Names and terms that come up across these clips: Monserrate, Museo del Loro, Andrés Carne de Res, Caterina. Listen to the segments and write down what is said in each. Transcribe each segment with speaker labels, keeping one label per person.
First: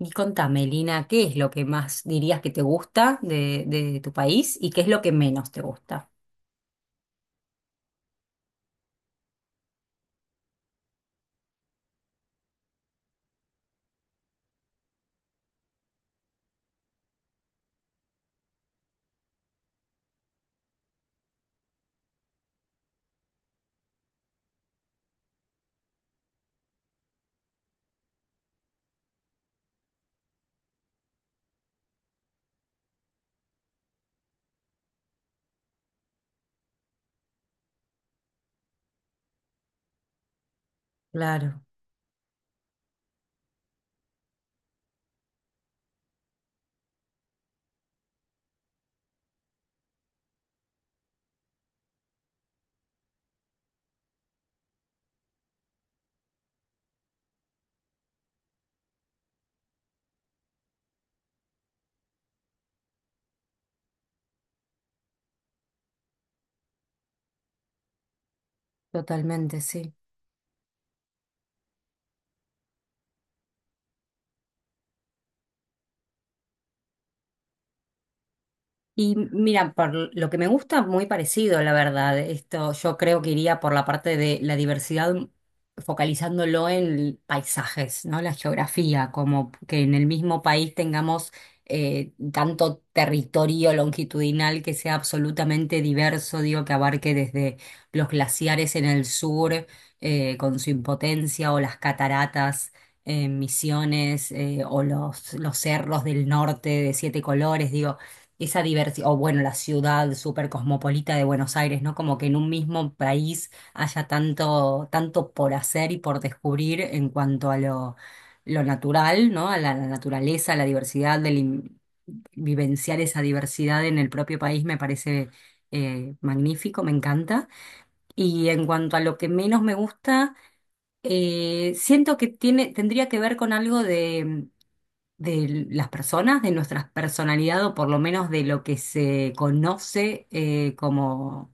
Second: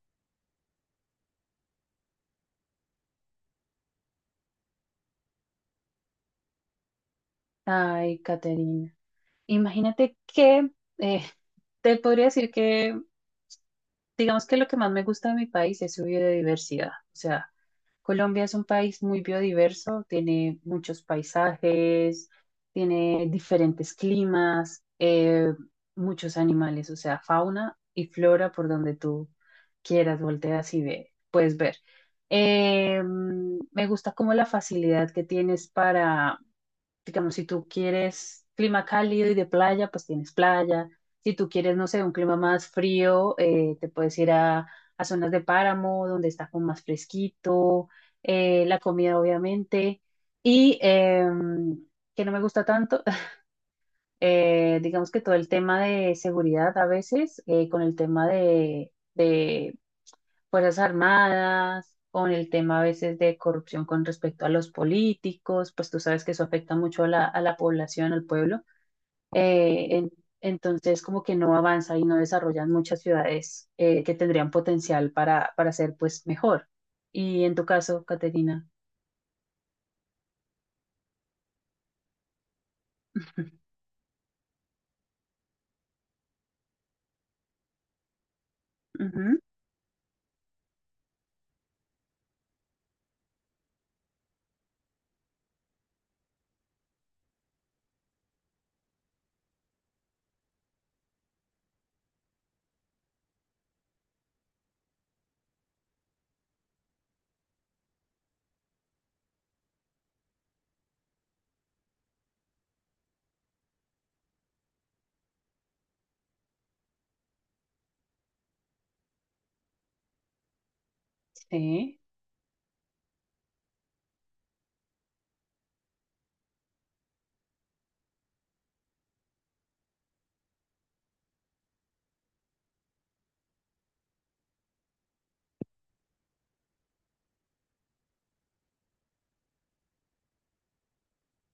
Speaker 1: Y contame, Lina, ¿qué es lo que más dirías que te gusta de tu país y qué es lo que menos te gusta?
Speaker 2: Ay, Caterina, imagínate que eh, te podría decir que, digamos que lo que más me gusta de mi país es su biodiversidad. O sea, Colombia es un país muy biodiverso, tiene muchos paisajes, tiene diferentes climas, muchos animales, o sea, fauna y flora por donde tú quieras, volteas y ve, puedes ver. Me gusta como la facilidad que tienes digamos, si tú quieres clima cálido y de playa, pues tienes playa. Si tú
Speaker 1: Claro,
Speaker 2: quieres, no sé, un clima más frío, te puedes ir a zonas de páramo, donde está como más fresquito, la comida obviamente. Y que no me gusta tanto, digamos que todo el tema de seguridad a veces, con el tema de Fuerzas Armadas, con el tema a veces de corrupción con respecto a los políticos, pues tú sabes que eso afecta mucho a a la población, al pueblo.
Speaker 1: totalmente,
Speaker 2: Eh,
Speaker 1: sí.
Speaker 2: en- entonces, como que no avanza y no desarrollan muchas ciudades que tendrían potencial para ser pues mejor. Y en tu caso, Caterina.
Speaker 1: Y mira, por lo que me gusta, muy parecido, la verdad. Esto yo creo que iría por la parte de la diversidad, focalizándolo en paisajes, ¿no? La geografía,
Speaker 2: Ujú.
Speaker 1: como que en el mismo país tengamos tanto territorio longitudinal que sea absolutamente diverso, digo, que abarque desde los glaciares en el sur, con su impotencia, o las cataratas en Misiones, o los cerros del norte de siete colores. Digo, esa diversidad, o bueno, la ciudad súper cosmopolita de Buenos Aires, ¿no? Como que en un mismo país haya tanto, tanto por hacer y por descubrir en cuanto a lo natural, ¿no? A la naturaleza, a la diversidad,
Speaker 2: Sí,
Speaker 1: vivenciar esa diversidad en el propio país me parece magnífico, me encanta. Y en cuanto a lo que menos me gusta, siento que tendría que ver con algo de las personas, de nuestra personalidad, o por lo menos de lo que se conoce, como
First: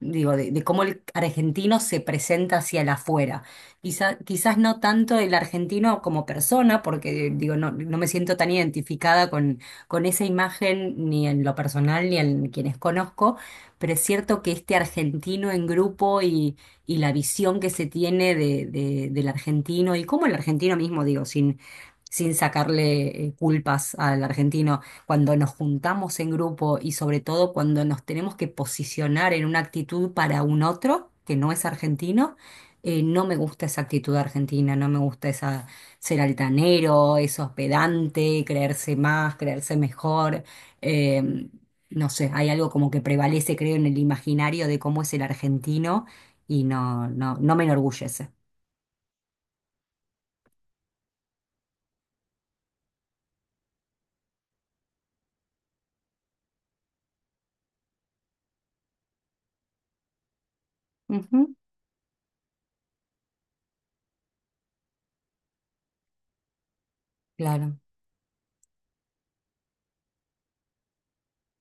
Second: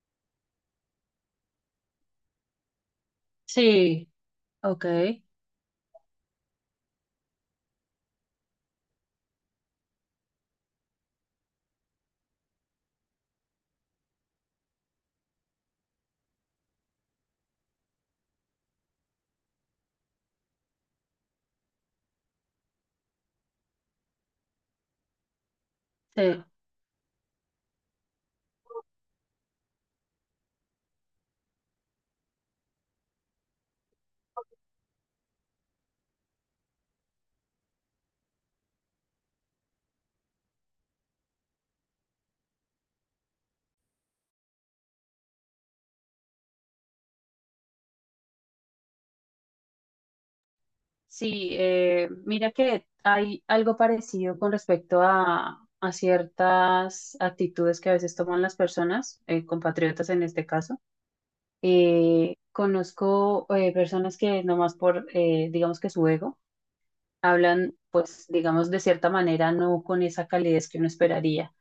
Speaker 1: digo, de cómo el argentino se presenta hacia el afuera.
Speaker 2: sí,
Speaker 1: Quizás no
Speaker 2: ok,
Speaker 1: tanto el argentino como persona, porque digo, no me siento tan identificada con esa imagen, ni en lo personal, ni en quienes conozco, pero es cierto que este argentino en grupo y la visión que se tiene del argentino, y cómo el argentino mismo, digo, sin... sin sacarle culpas al argentino cuando nos juntamos en
Speaker 2: sí.
Speaker 1: grupo, y sobre todo cuando nos tenemos que posicionar en una actitud para un otro que no es argentino, no me gusta esa actitud argentina, no me gusta esa, ser altanero, eso pedante, creerse más, creerse mejor. eh, no sé, hay algo como que prevalece, creo, en el imaginario de cómo es el argentino, y no me enorgullece.
Speaker 2: Sí, mira que hay algo parecido con respecto a ciertas actitudes que a veces toman las personas, compatriotas en este caso.
Speaker 1: Ujú,
Speaker 2: Conozco personas que nomás por, digamos que su ego, hablan,
Speaker 1: claro.
Speaker 2: pues, digamos, de cierta manera, no con esa calidez que uno esperaría.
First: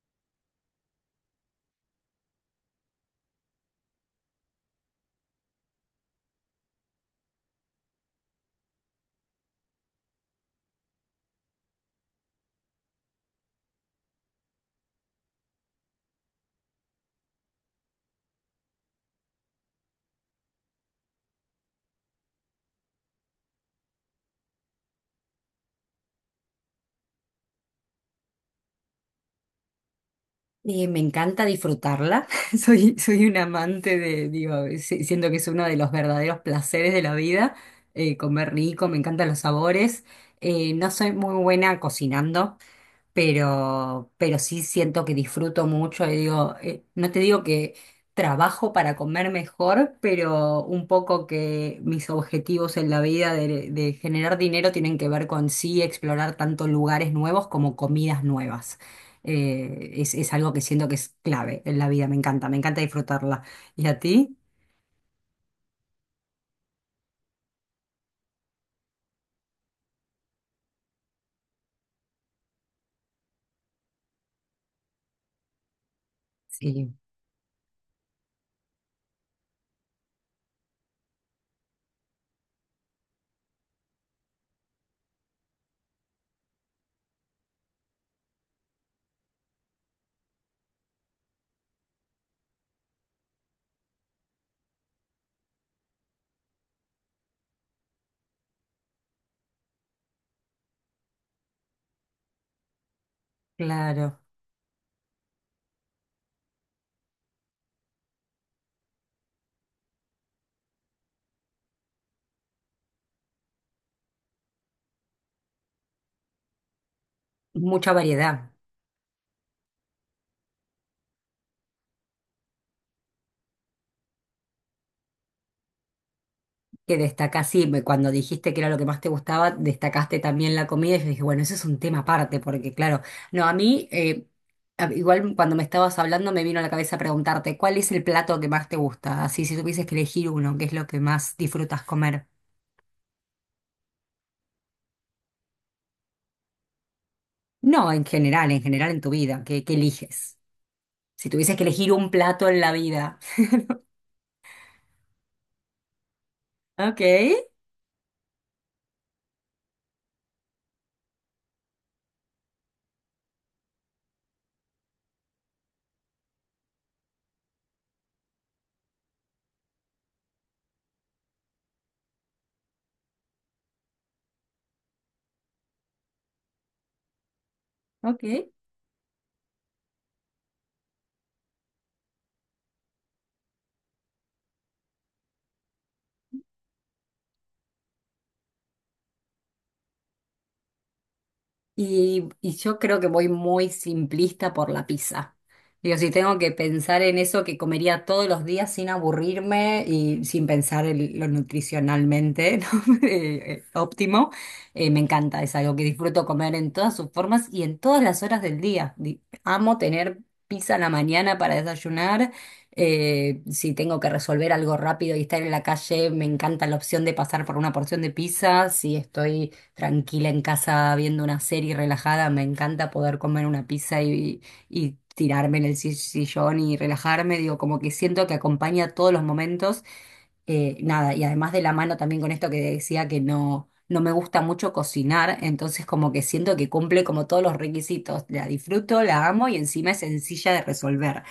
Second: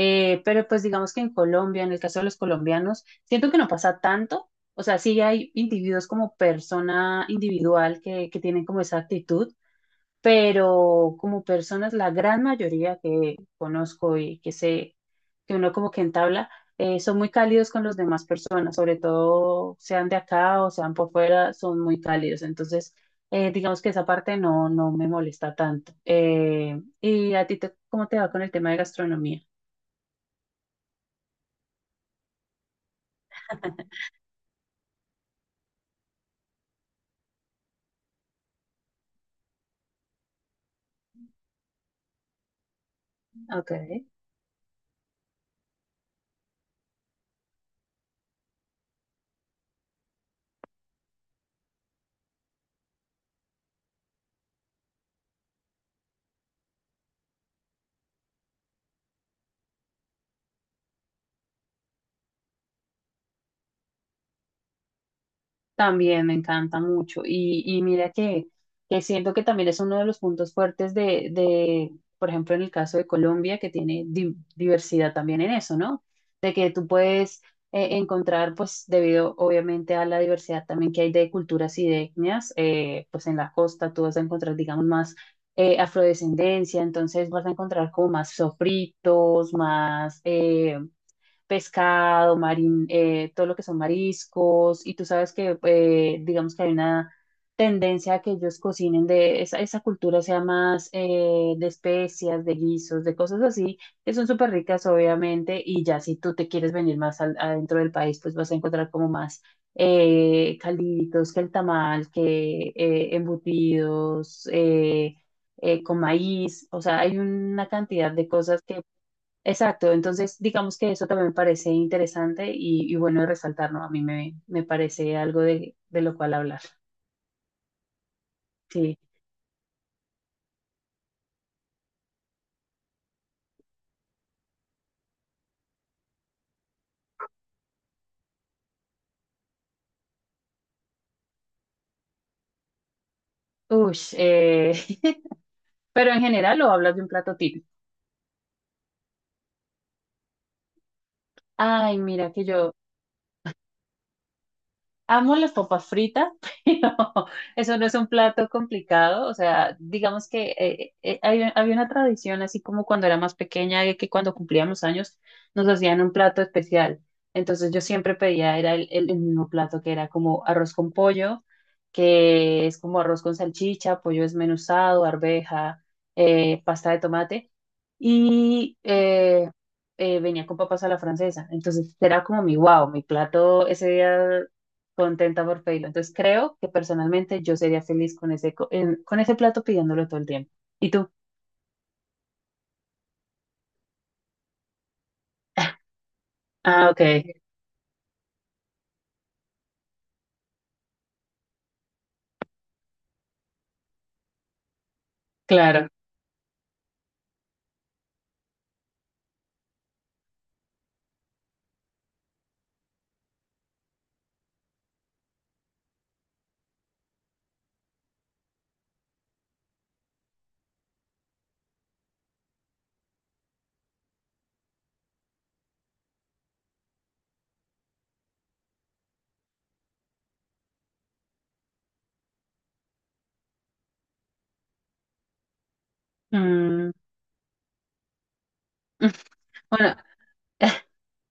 Speaker 2: Pero pues digamos que en Colombia, en el caso de los colombianos, siento que no pasa tanto. O sea, sí hay individuos como persona individual que tienen como esa actitud, pero como personas, la gran mayoría que conozco y que sé que uno como que entabla, son muy cálidos con las demás personas, sobre todo sean de acá o sean por fuera, son muy cálidos. Entonces, digamos que esa parte no, no me molesta tanto. ¿Y a ti te- cómo te va con el tema de gastronomía?
Speaker 1: Me encanta disfrutarla. Soy un amante de, digo, siento que es uno de los verdaderos placeres de la vida, comer rico, me encantan los sabores. No soy muy buena cocinando,
Speaker 2: Ok.
Speaker 1: pero sí siento que disfruto mucho, y digo, no te digo que trabajo para comer mejor, pero un poco que mis objetivos en la vida de generar dinero tienen que ver con sí explorar tanto lugares nuevos como comidas nuevas. Es algo que siento que es clave en la vida, me encanta disfrutarla. ¿Y a ti?
Speaker 2: También me encanta mucho. Y mira que siento que también es uno de los puntos fuertes por ejemplo, en el caso de Colombia, que tiene di- diversidad también en eso, ¿no? De que tú
Speaker 1: Sí,
Speaker 2: puedes encontrar, pues, debido obviamente a la diversidad también que hay de culturas y de etnias, pues en la costa tú vas a encontrar, digamos, más afrodescendencia, entonces vas a encontrar como más sofritos, más... pescado, marín, todo lo que son mariscos, y tú sabes que digamos que hay una tendencia a que ellos cocinen de esa, esa cultura sea más de especias, de guisos, de cosas así, que
Speaker 1: claro.
Speaker 2: son súper ricas obviamente, y ya si tú te quieres venir más al- adentro del país, pues vas a encontrar como más calditos, que el tamal, que embutidos, con maíz, o sea, hay una
Speaker 1: Mucha
Speaker 2: cantidad de
Speaker 1: variedad.
Speaker 2: cosas que... Exacto, entonces digamos que eso también me parece interesante y bueno de resaltar, ¿no? A mí me, me parece algo de lo cual hablar.
Speaker 1: Que destacás, sí, cuando dijiste que era lo que
Speaker 2: Sí.
Speaker 1: más te gustaba, destacaste también la comida, y yo dije, bueno, eso es un tema aparte, porque claro, no, a mí, igual cuando me estabas hablando me vino a la cabeza preguntarte, ¿cuál es el plato que más te gusta? Así, si tuvieses que elegir uno, ¿qué es lo que más disfrutas comer?
Speaker 2: Ush, pero en general lo hablas de un plato típico.
Speaker 1: No, en general, en general en tu vida, qué eliges. Si tuvieses que elegir
Speaker 2: Ay,
Speaker 1: un
Speaker 2: mira que
Speaker 1: plato en la
Speaker 2: yo
Speaker 1: vida.
Speaker 2: amo las papas fritas, pero
Speaker 1: Ok,
Speaker 2: eso no es un plato complicado. O sea, digamos que había una tradición, así como cuando era más pequeña, de que cuando cumplíamos años nos hacían un plato especial. Entonces yo siempre pedía, era el mismo plato que era como arroz con pollo, que es como arroz con salchicha, pollo desmenuzado, arveja, pasta de tomate
Speaker 1: ok.
Speaker 2: y venía con papas a la francesa. Entonces era como mi wow, mi plato ese día contenta por pedirlo. Entonces creo que personalmente yo sería feliz con con ese plato pidiéndolo todo el tiempo. ¿Y tú?
Speaker 1: Y yo creo que voy muy simplista por la pizza. Digo, si tengo que
Speaker 2: Ah, ok,
Speaker 1: pensar en eso que comería todos los días sin aburrirme y sin pensar en lo nutricionalmente, ¿no? Óptimo, me encanta. Es algo que
Speaker 2: claro.
Speaker 1: disfruto comer en todas sus formas y en todas las horas del día. Amo tener pizza en la mañana para desayunar. Si tengo que resolver algo rápido y estar en la calle, me encanta la opción de pasar por una porción de pizza. Si estoy tranquila en casa viendo una serie relajada, me encanta poder comer una pizza, y tirarme en el sillón y relajarme. Digo, como que siento que acompaña todos los momentos, nada, y además, de la mano también con esto que decía que no, no me gusta mucho cocinar. Entonces, como que siento que
Speaker 2: Mm.
Speaker 1: cumple como todos los requisitos, la disfruto, la amo, y encima
Speaker 2: Bueno,
Speaker 1: es sencilla de resolver.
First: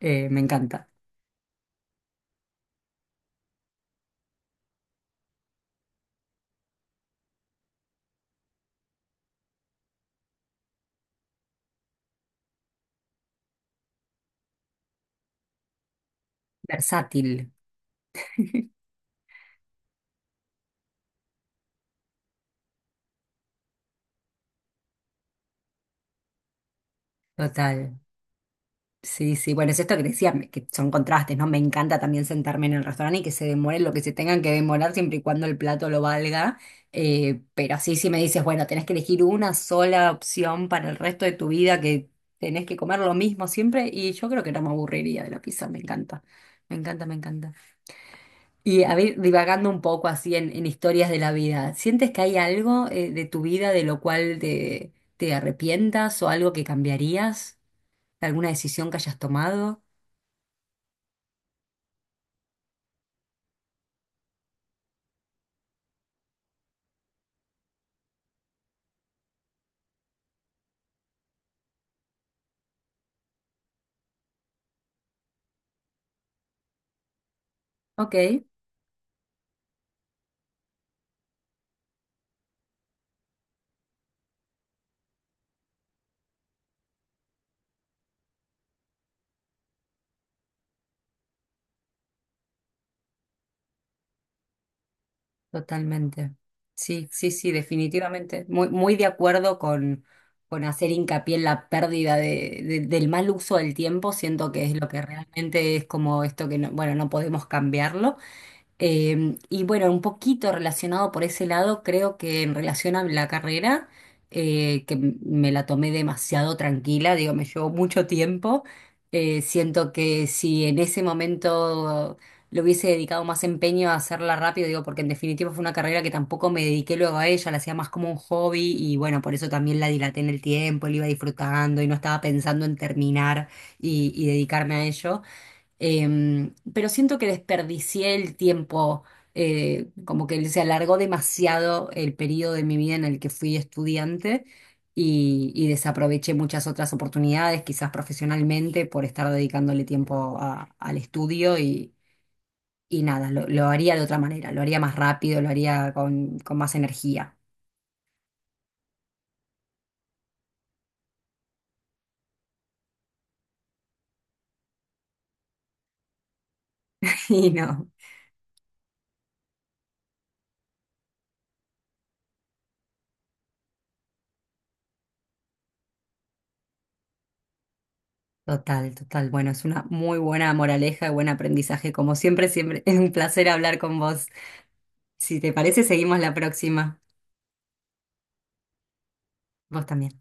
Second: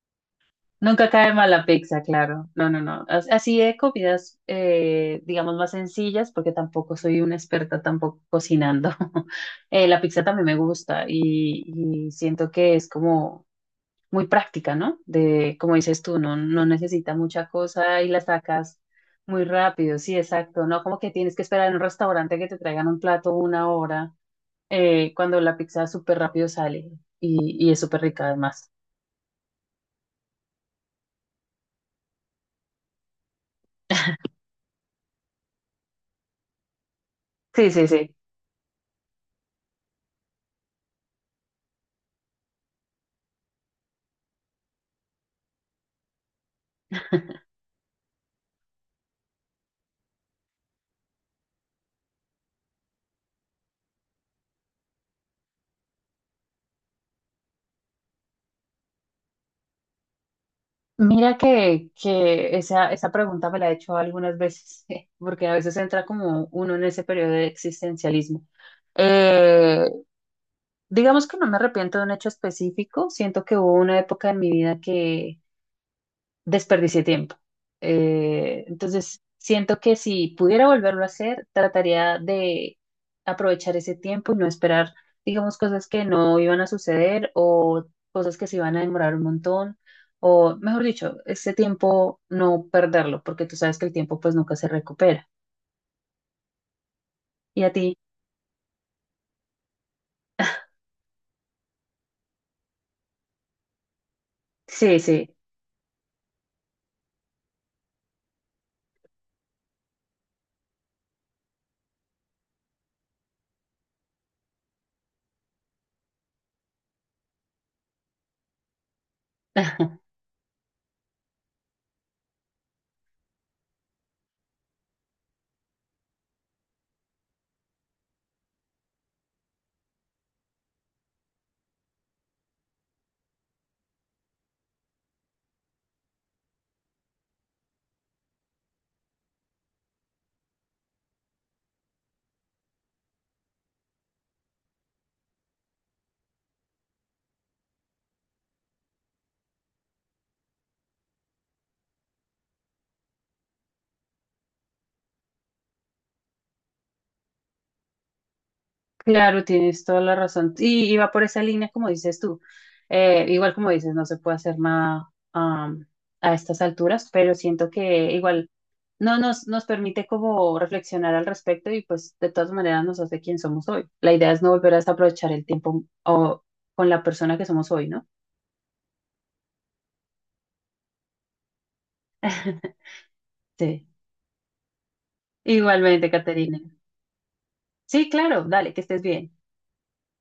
Speaker 1: Me encanta,
Speaker 2: nunca cae mal la pizza, claro. No, no, no. As- Así de comidas, digamos, más sencillas, porque tampoco soy una experta tampoco cocinando. La pizza también me gusta y siento que es como muy práctica, ¿no? De, como dices tú, no, no necesita
Speaker 1: versátil.
Speaker 2: mucha cosa y la sacas muy rápido, sí, exacto, no como que tienes que esperar en un restaurante que te traigan un plato una hora, cuando la pizza súper rápido sale y es
Speaker 1: Total.
Speaker 2: súper rica además.
Speaker 1: Sí, sí, bueno, es esto que decía, que son contrastes, ¿no? Me encanta también sentarme en el restaurante y que se demoren lo que se tengan que demorar, siempre y cuando el plato lo valga.
Speaker 2: Sí,
Speaker 1: Pero
Speaker 2: sí,
Speaker 1: sí, sí
Speaker 2: sí.
Speaker 1: me dices, bueno, tenés que elegir una sola opción para el resto de tu vida, que tenés que comer lo mismo siempre, y yo creo que no me aburriría de la pizza, me encanta, me encanta, me encanta. Y a ver, divagando un poco así en historias de la vida, ¿sientes que hay algo de tu vida de lo cual te arrepientas o algo que cambiarías? ¿Alguna decisión que hayas tomado?
Speaker 2: Mira que esa pregunta me la he hecho algunas veces, porque a veces entra como uno en ese periodo de existencialismo. Eh, digamos que no me arrepiento de un hecho específico, siento que hubo una época en mi vida que desperdicié tiempo.
Speaker 1: Ok,
Speaker 2: Entonces, siento que si pudiera volverlo a hacer, trataría de aprovechar ese tiempo y no esperar, digamos, cosas que no iban a suceder o cosas que se iban a demorar un montón, o mejor dicho, ese tiempo no perderlo, porque tú sabes que el tiempo pues nunca se recupera.
Speaker 1: totalmente. Sí, sí, sí,
Speaker 2: Y a ti,
Speaker 1: definitivamente. Muy, muy de acuerdo con hacer hincapié en la pérdida del mal uso del tiempo. Siento que es lo
Speaker 2: sí,
Speaker 1: que
Speaker 2: sí.
Speaker 1: realmente es como esto que no, bueno, no podemos cambiarlo. Y bueno, un poquito relacionado por ese lado, creo que en relación a la carrera, me la tomé demasiado tranquila, digo, me llevó mucho tiempo. Siento que si en ese momento le hubiese dedicado más empeño a hacerla rápido, digo, porque en definitiva fue una carrera que tampoco me dediqué luego a ella, la hacía más como un hobby, y bueno, por eso también la dilaté en el tiempo, la iba disfrutando y no estaba pensando en terminar y dedicarme a ello. Pero siento que desperdicié el tiempo, como que se alargó demasiado el periodo de mi vida en el que fui estudiante, y desaproveché muchas otras oportunidades, quizás profesionalmente, por estar dedicándole tiempo al estudio, y nada, lo haría de otra manera, lo haría más rápido, lo haría con más energía.
Speaker 2: Claro, tienes toda la razón. Y va por esa línea, como dices tú. Igual como dices, no se puede hacer nada a estas alturas, pero
Speaker 1: Y
Speaker 2: siento
Speaker 1: no,
Speaker 2: que igual no nos, nos permite como reflexionar al respecto y pues de todas maneras nos hace quien somos hoy. La idea es no volver a desaprovechar el tiempo o, con la persona que somos hoy, ¿no?
Speaker 1: total, total. Bueno, es una muy buena moraleja y buen aprendizaje. Como siempre, siempre es un placer hablar
Speaker 2: Sí.
Speaker 1: con vos. Si te parece,
Speaker 2: Igualmente,
Speaker 1: seguimos la
Speaker 2: Caterina.
Speaker 1: próxima.
Speaker 2: Sí, claro, dale, que estés bien.
Speaker 1: Vos también.